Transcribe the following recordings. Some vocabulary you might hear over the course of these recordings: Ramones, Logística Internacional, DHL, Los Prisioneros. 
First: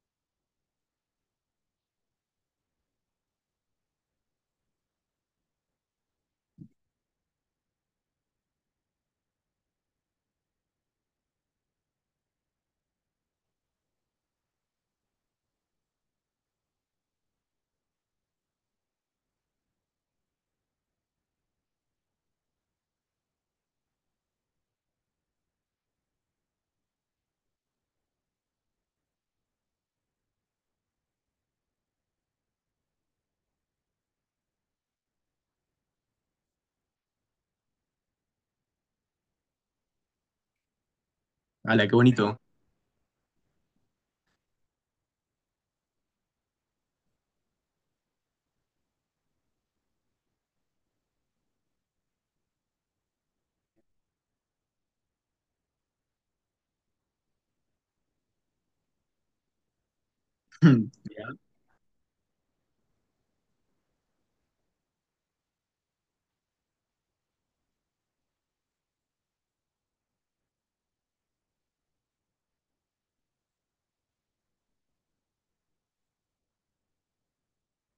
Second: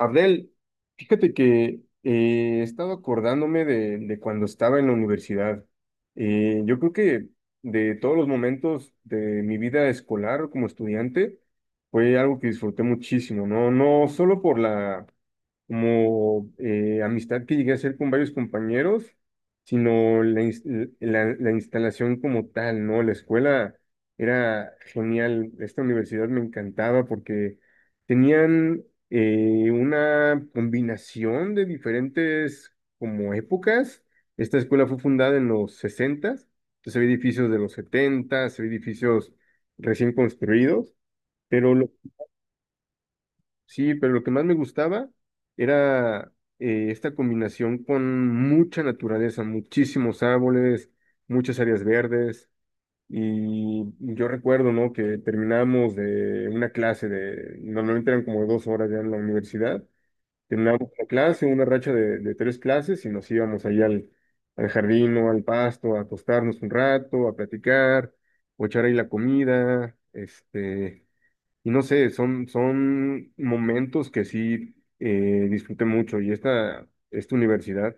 Abdel, fíjate que he estado acordándome de cuando estaba en la universidad. Yo creo que de todos los momentos de mi vida escolar como estudiante fue algo que disfruté muchísimo, ¿no? No solo por como amistad que llegué a hacer con varios compañeros, sino la instalación como tal, ¿no? La escuela era genial, esta universidad me encantaba porque tenían una combinación de diferentes como épocas. Esta escuela fue fundada en los sesentas, entonces había edificios de los setentas, había edificios recién construidos. Pero Hala, lo qué bonito. sí, pero lo que más me gustaba era esta combinación con mucha naturaleza, muchísimos árboles, muchas áreas verdes. Y yo recuerdo, ¿no? Que terminamos de una clase de, normalmente eran como dos horas ya en la universidad, terminábamos una Ya, clase, una racha de tres clases y nos íbamos ahí al, al jardín o al pasto a acostarnos un rato, a platicar, o echar ahí la comida, este y no sé, son momentos que sí disfruté mucho. Y esta universidad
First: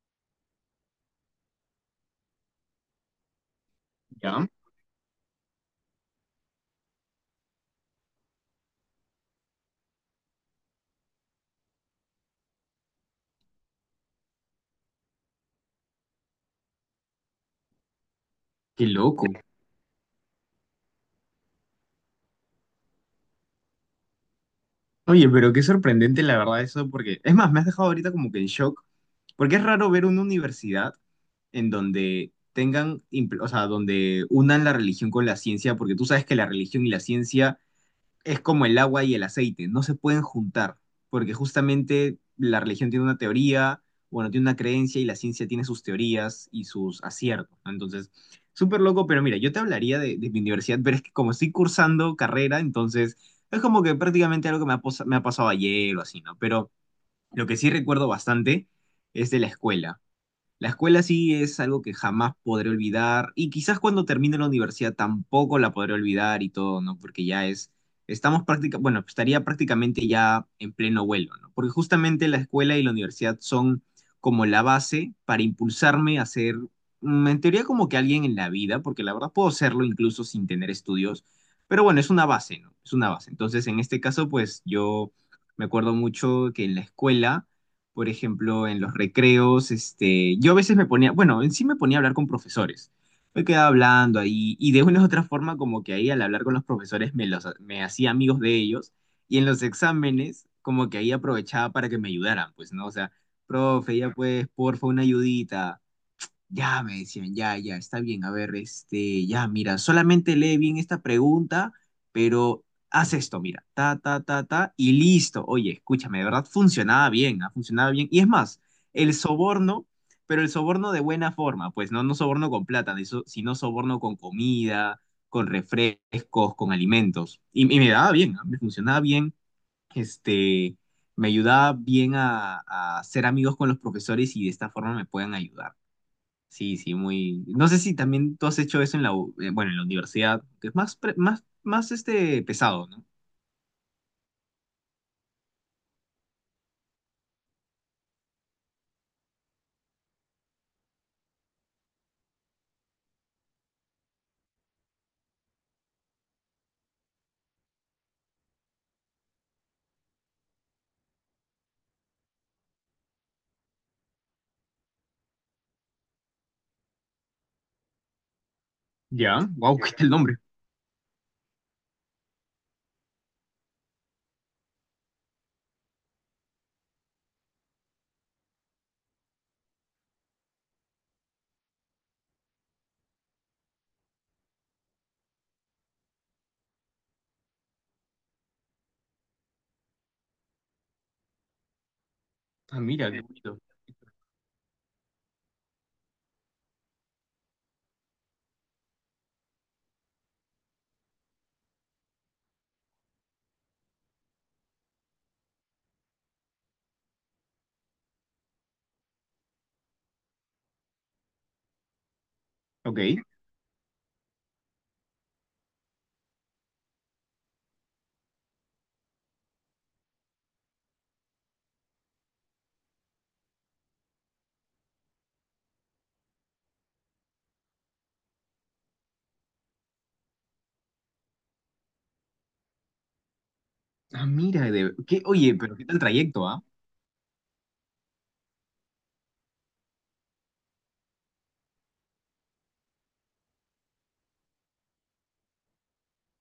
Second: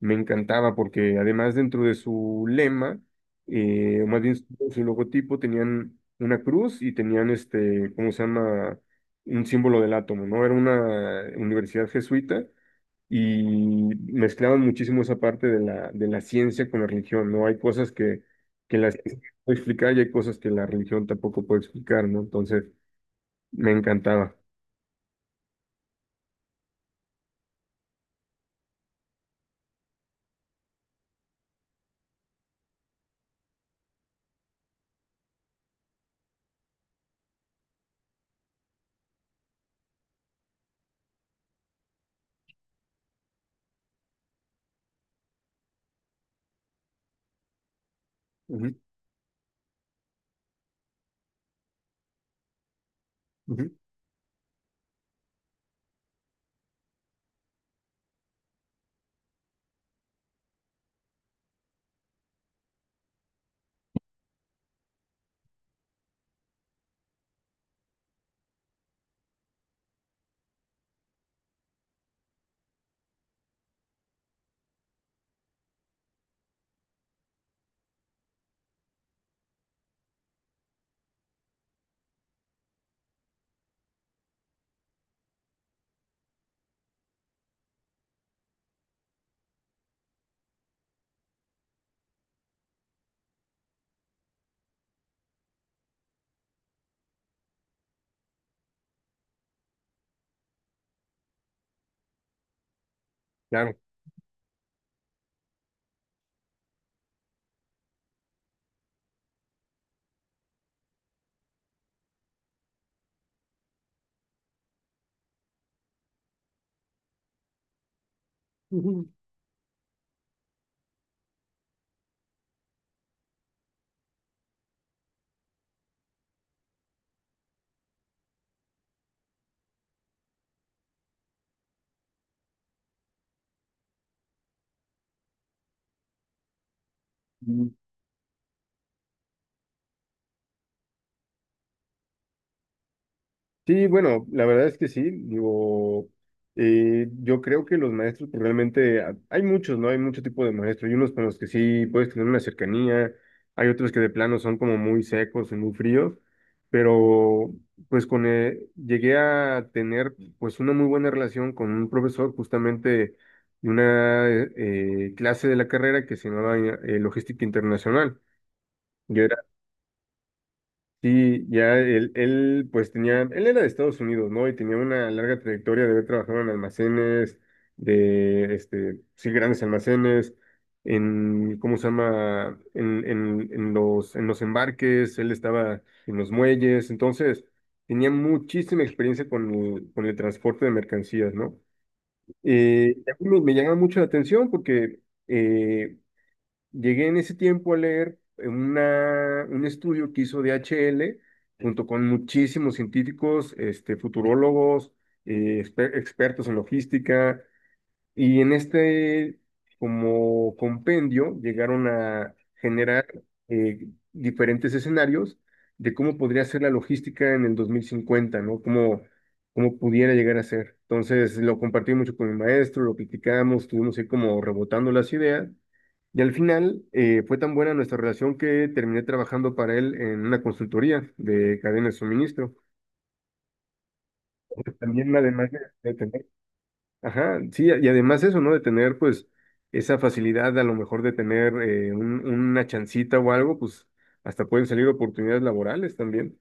me encantaba porque además dentro de su lema, o más bien su, ya. su logotipo, tenían una cruz y tenían este, ¿cómo se llama? Un símbolo del átomo, ¿no? Era una universidad jesuita y mezclaban muchísimo esa parte de de la ciencia con la religión, ¿no? Hay cosas que Qué la ciencia loco. no puede explicar y hay cosas que la religión tampoco puede explicar, ¿no? Entonces, me encantaba. Oye, pero qué sorprendente la verdad eso, porque es más, me has dejado ahorita como que en shock, porque es raro ver una universidad en donde tengan, o sea, donde unan la religión con la ciencia, porque tú sabes que la religión y la ciencia es como el agua y el aceite, no se pueden juntar, porque justamente la religión tiene una teoría, bueno, tiene una creencia, y la ciencia tiene sus teorías y sus aciertos, ¿no? Entonces, Ujú, súper loco, pero mira, yo te hablaría de mi universidad, pero es que como estoy cursando carrera, entonces es ujú, como que prácticamente algo que me ha, me ha pasado ayer o así, ¿no? Pero lo que sí recuerdo bastante es de la escuela. La escuela sí es algo que jamás podré olvidar, y quizás cuando termine la universidad tampoco la podré olvidar y todo, ¿no? Porque ya es, bueno, estaría prácticamente ya en pleno vuelo, ¿no? Porque justamente la escuela y la universidad son como la base para impulsarme a ser, en teoría, como que alguien en la vida, porque la verdad puedo serlo incluso sin tener estudios, pero bueno, es una base, ¿no? Es una base. Entonces, en este caso, pues yo me acuerdo mucho que en la escuela, por ejemplo, en los recreos, este, yo a veces me ponía, bueno, en sí me ponía a hablar con profesores. Me quedaba hablando ahí, y de una u otra forma, como que ahí al hablar con los profesores me hacía amigos de ellos, y en los exámenes como que ahí aprovechaba para que me ayudaran, pues, ¿no? O sea, claro. profe, ya pues, porfa, una ayudita. Ya me decían, ya, ya, está bien. A ver, este, ya, mira, solamente lee bien esta pregunta, pero haz esto, mira, ta, ta, ta, ta, y listo. Oye, escúchame, de verdad funcionaba bien, ha funcionado bien. Y es más, el soborno, pero el soborno de buena forma, pues no, no soborno con plata, sino soborno con comida, con refrescos, con alimentos. Y me daba bien, ah, me funcionaba bien, este, me ayudaba bien a ser amigos con los profesores, y de esta forma me pueden ayudar. Sí, sí, muy. No Mm, sé si también tú has hecho eso en la, bueno, en la universidad, que es más, más, más este pesado, ¿no? sí, bueno, la verdad es que sí. Digo, yo creo que los maestros pues, realmente, hay muchos, ¿no? Hay mucho tipo de maestros. Hay unos con los que sí puedes tener una cercanía, hay otros que de plano son como muy secos y muy fríos, pero pues con, llegué a tener pues una muy buena relación con un profesor justamente de una clase de la carrera que se llamaba Logística Internacional. Ya, wow, ¿qué tal el nombre? Sí, ya él, pues tenía, él era de Estados Unidos, ¿no? Y tenía una larga trayectoria de haber trabajado en almacenes, de, este, sí, grandes almacenes, en, ¿cómo se llama? En los embarques, él estaba en los muelles, entonces tenía muchísima experiencia con con el transporte de mercancías, ¿no? Ah, Y mira, a qué mí me bonito. llama mucho la atención porque, eh, llegué en ese tiempo a leer un estudio que hizo DHL junto con muchísimos científicos, este, futurólogos, expertos en logística, y en este como compendio llegaron a Ok. generar eh, diferentes escenarios de cómo podría ser la logística en el 2050, ¿no? Cómo, cómo pudiera llegar a ser. Entonces lo compartí mucho con mi maestro, lo platicamos, estuvimos ahí como rebotando las ideas. Y al final fue tan buena nuestra relación que terminé trabajando para él en una consultoría de cadena de suministro. Ah, mira, de... También ¿qué? además Oye, pero qué de tal tener, trayecto, ¿ah? ajá, sí, y además eso, ¿no? De tener pues esa facilidad a lo mejor de tener una chancita o algo, pues hasta pueden salir oportunidades laborales también.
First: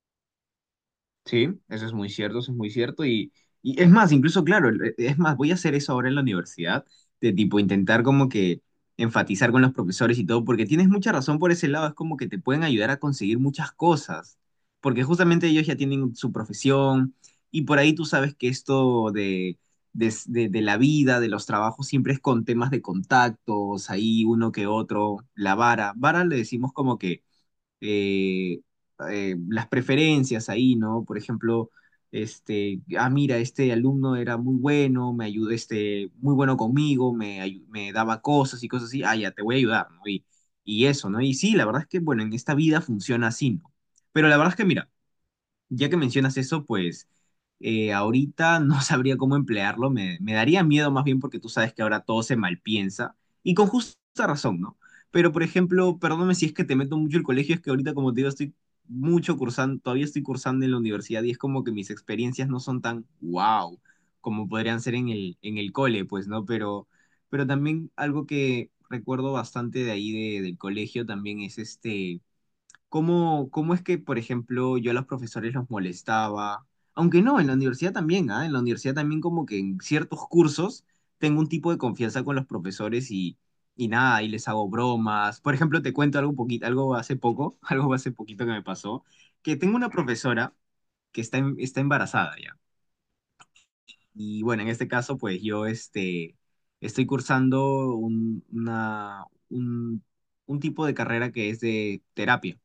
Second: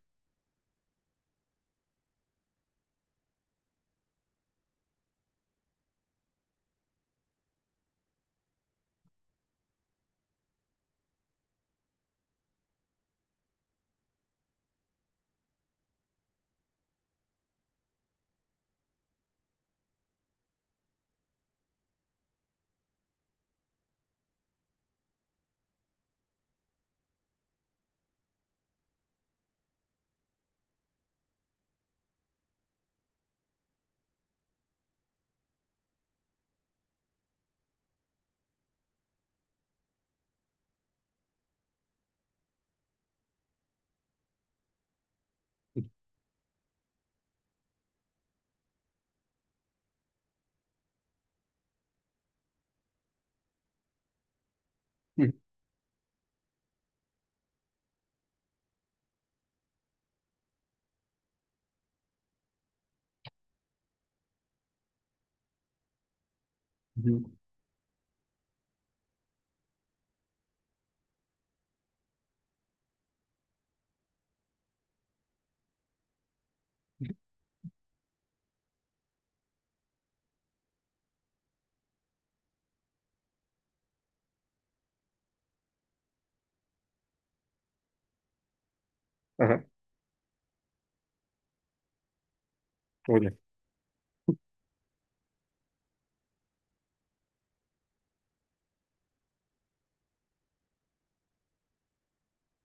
Sí, eso es muy cierto, eso es muy cierto. Y es más, incluso, claro, es más, voy a hacer eso ahora en la universidad, de tipo intentar como que enfatizar con los profesores y todo, porque tienes mucha razón por ese lado, es como que te pueden ayudar a conseguir muchas cosas, porque justamente ellos ya tienen su profesión, y por ahí tú sabes que esto de la vida, de los trabajos, siempre es con temas de contactos, ahí uno que otro, la vara. Vara le decimos como que eh, las preferencias ahí, ¿no? Por ejemplo, este, ah, mira, este alumno era muy bueno, me ayudó, este, muy bueno conmigo, me daba cosas y cosas así, ah, ya, te voy a ayudar, ¿no? Y eso, ¿no? Y sí, la verdad es que, bueno, en esta vida funciona así, ¿no? Pero la verdad es que, mira, ya que mencionas eso, pues ahorita no sabría cómo emplearlo, me daría miedo más bien, porque tú sabes que ahora todo se malpiensa, y con justa razón, ¿no? Pero por ejemplo, perdóname si es que te meto mucho el colegio, es que ahorita como te digo estoy mucho cursando, todavía estoy cursando en la universidad, y es como que mis experiencias no son tan wow como podrían ser en el cole, pues, ¿no? Ujú. Pero también algo que recuerdo bastante de ahí, del colegio también, es este, ¿cómo, cómo es que, por ejemplo, yo a los profesores los molestaba? Aunque no, en la universidad también, ¿ah? En la universidad también como que en ciertos cursos tengo un tipo de confianza con los profesores y nada, y les hago bromas. Por ejemplo, te cuento algo poquito, algo hace poco, algo hace poquito que me pasó, que Ajá, tengo una profesora que está embarazada ya. oye. Y bueno, en este caso, pues yo este, estoy cursando un tipo de carrera que es de terapia.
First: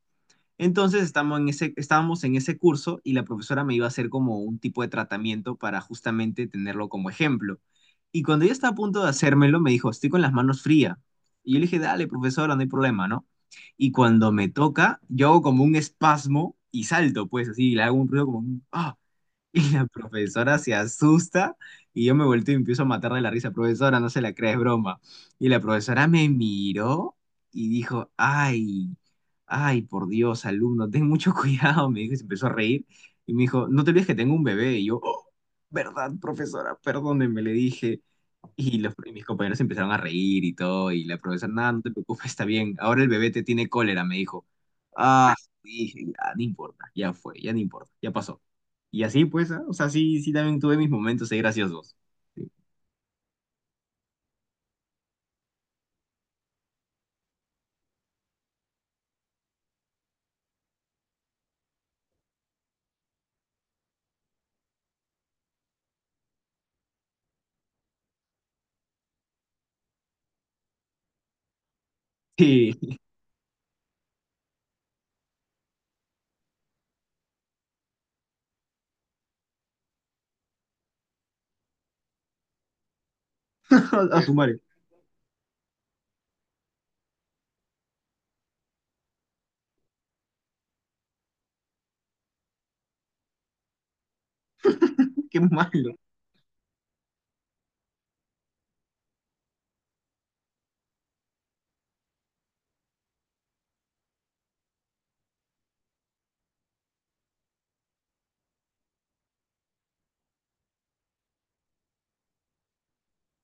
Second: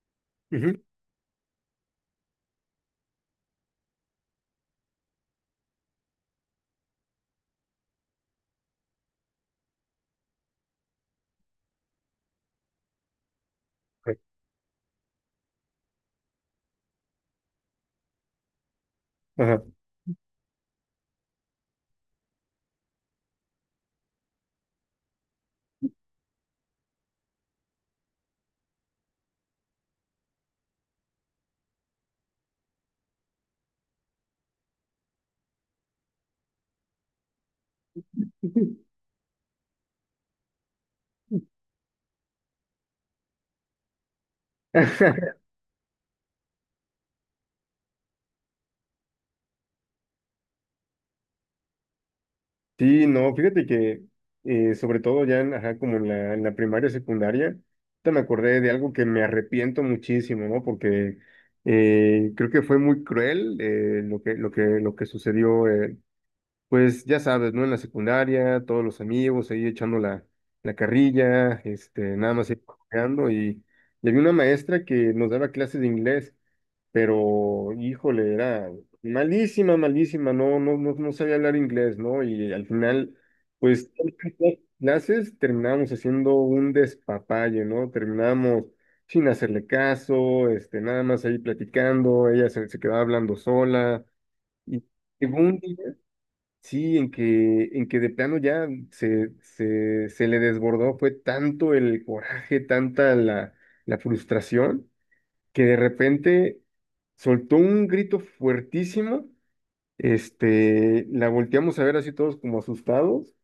Ujú. Entonces estamos en ese, estábamos en ese curso, y la profesora me iba a hacer como un tipo de tratamiento para justamente tenerlo como ejemplo. Y cuando ella estaba a punto de hacérmelo, me dijo, estoy con las manos frías. Y yo le dije, dale, profesora, no hay problema, ¿no? Y cuando me toca, yo hago como un espasmo y salto, pues así, le hago un ruido como un, ah, Ajá. y la profesora se asusta, y yo me vuelto y empiezo a matar de la risa. Profesora, no se la crees, broma. Y la profesora me miró y dijo, ay, ay, por Dios, alumno, ten mucho cuidado. Me dijo y se empezó a reír. Y me dijo, no te olvides que tengo un bebé. Y yo, "Oh, ¿verdad, profesora? Perdóneme", le dije. Y los, y mis compañeros empezaron a reír y todo, y la profesora, nada, no te preocupes, está bien, ahora el bebé te tiene cólera, me dijo. Ah, dije, ya, no importa, ya fue, ya no importa, ya pasó. Y así, pues, ah, o sea, sí, sí, también tuve mis momentos ahí graciosos. Sí, no, fíjate que sobre todo ya en, ajá, como en en la primaria, secundaria, ahorita me acordé de algo que me arrepiento muchísimo, ¿no? Porque creo que fue muy cruel lo lo que sucedió, pues ya sabes, ¿no? En la secundaria, todos los amigos ahí echando la carrilla, este, nada más ahí Sí, cotorreando, y había una maestra que nos daba clases de inglés, pero híjole, era malísima, malísima, no, no, no, no sabía hablar inglés, ¿no? Y al final, pues, a su madre, clases terminábamos haciendo un despapalle, ¿no? Terminábamos sin hacerle caso, este, nada más ahí platicando, se quedaba hablando sola, y llegó qué un día, malo. sí, en que de plano ya se le desbordó, fue tanto el coraje, tanta la frustración que de repente soltó un grito fuertísimo, este, la volteamos a ver así todos como asustados.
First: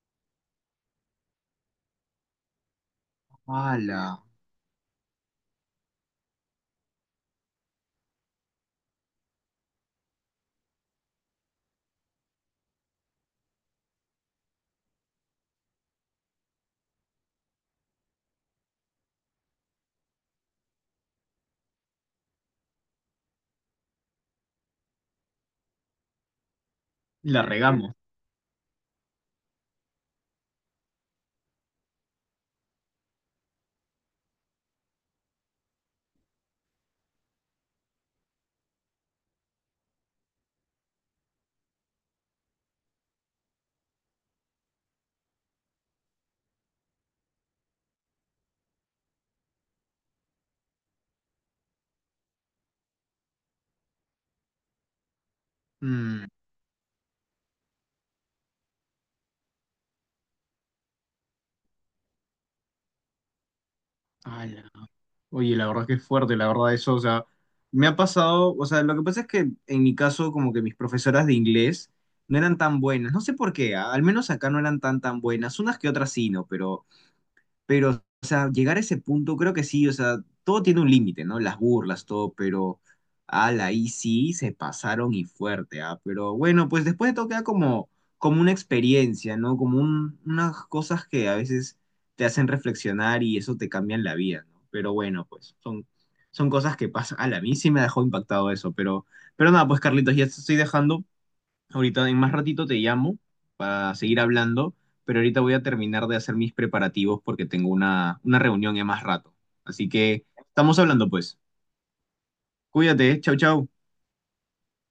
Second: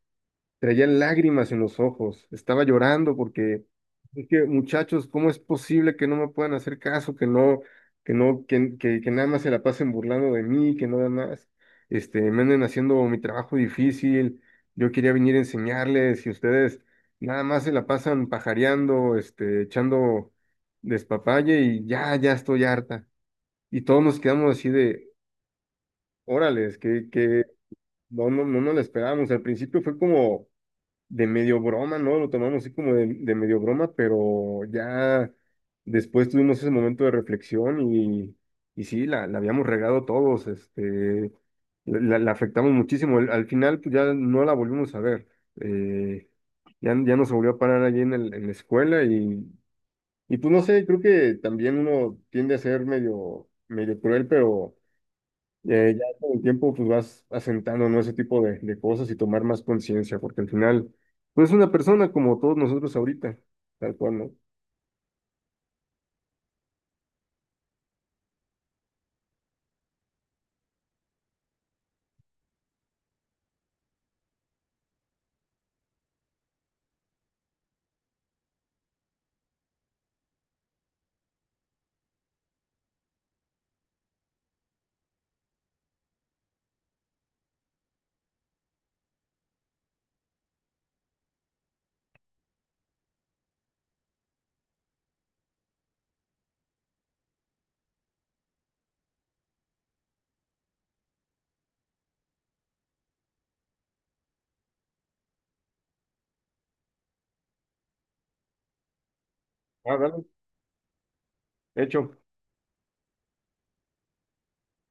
Traía lágrimas en los ojos, estaba llorando porque Ala, es que, muchachos, ¿cómo es posible que no me puedan hacer caso, que no, que no, que nada más se la pasen burlando de mí, que nada más, este, me anden haciendo mi trabajo difícil, yo quería venir a enseñarles y ustedes nada más se la pasan pajareando, este, echando despapalle y ya, ya estoy harta. Y todos nos quedamos así de, órales, que, la que regamos. no, no, no nos la esperábamos. Al principio fue como de medio broma, ¿no? Lo tomamos así como de medio broma, pero ya después tuvimos ese momento de reflexión y sí, la habíamos regado todos, este, la afectamos muchísimo. Al final, pues ya no la volvimos a ver. eh, ya nos volvió a parar allí en en la escuela y pues no sé, creo que también uno tiende a ser medio, medio cruel, pero ya Mm. con el tiempo pues vas asentando, ¿no? Ese tipo de cosas y tomar más conciencia, porque al final, pues es una persona como todos nosotros ahorita, tal cual, ¿no? Ala. Oye, la verdad que es fuerte, la verdad eso, o sea, me ha pasado, o sea, lo que pasa es que en mi caso como que mis profesoras de inglés no eran tan buenas, no sé por qué, ah, al menos acá no eran tan tan buenas, unas que otras sí, no, pero, o sea, llegar a ese punto, creo que sí, o sea, todo tiene un límite, ¿no? Las burlas, todo, pero, ala, ahí sí se pasaron, y fuerte, ¿ah? Pero bueno, pues después de todo queda como, como una experiencia, ¿no? Como unas cosas que a veces te hacen reflexionar, y eso te cambia la vida, ¿no? Pero bueno, pues son, son cosas que pasan. Ala, a mí sí me dejó impactado eso, pero nada, pues Carlitos, ya te estoy dejando. Ahorita en más ratito te llamo para seguir hablando, pero ahorita voy a terminar de hacer mis preparativos porque tengo una reunión en más rato. Así Ah, dale, que estamos hablando pues. hecho. Cuídate, chau, chau.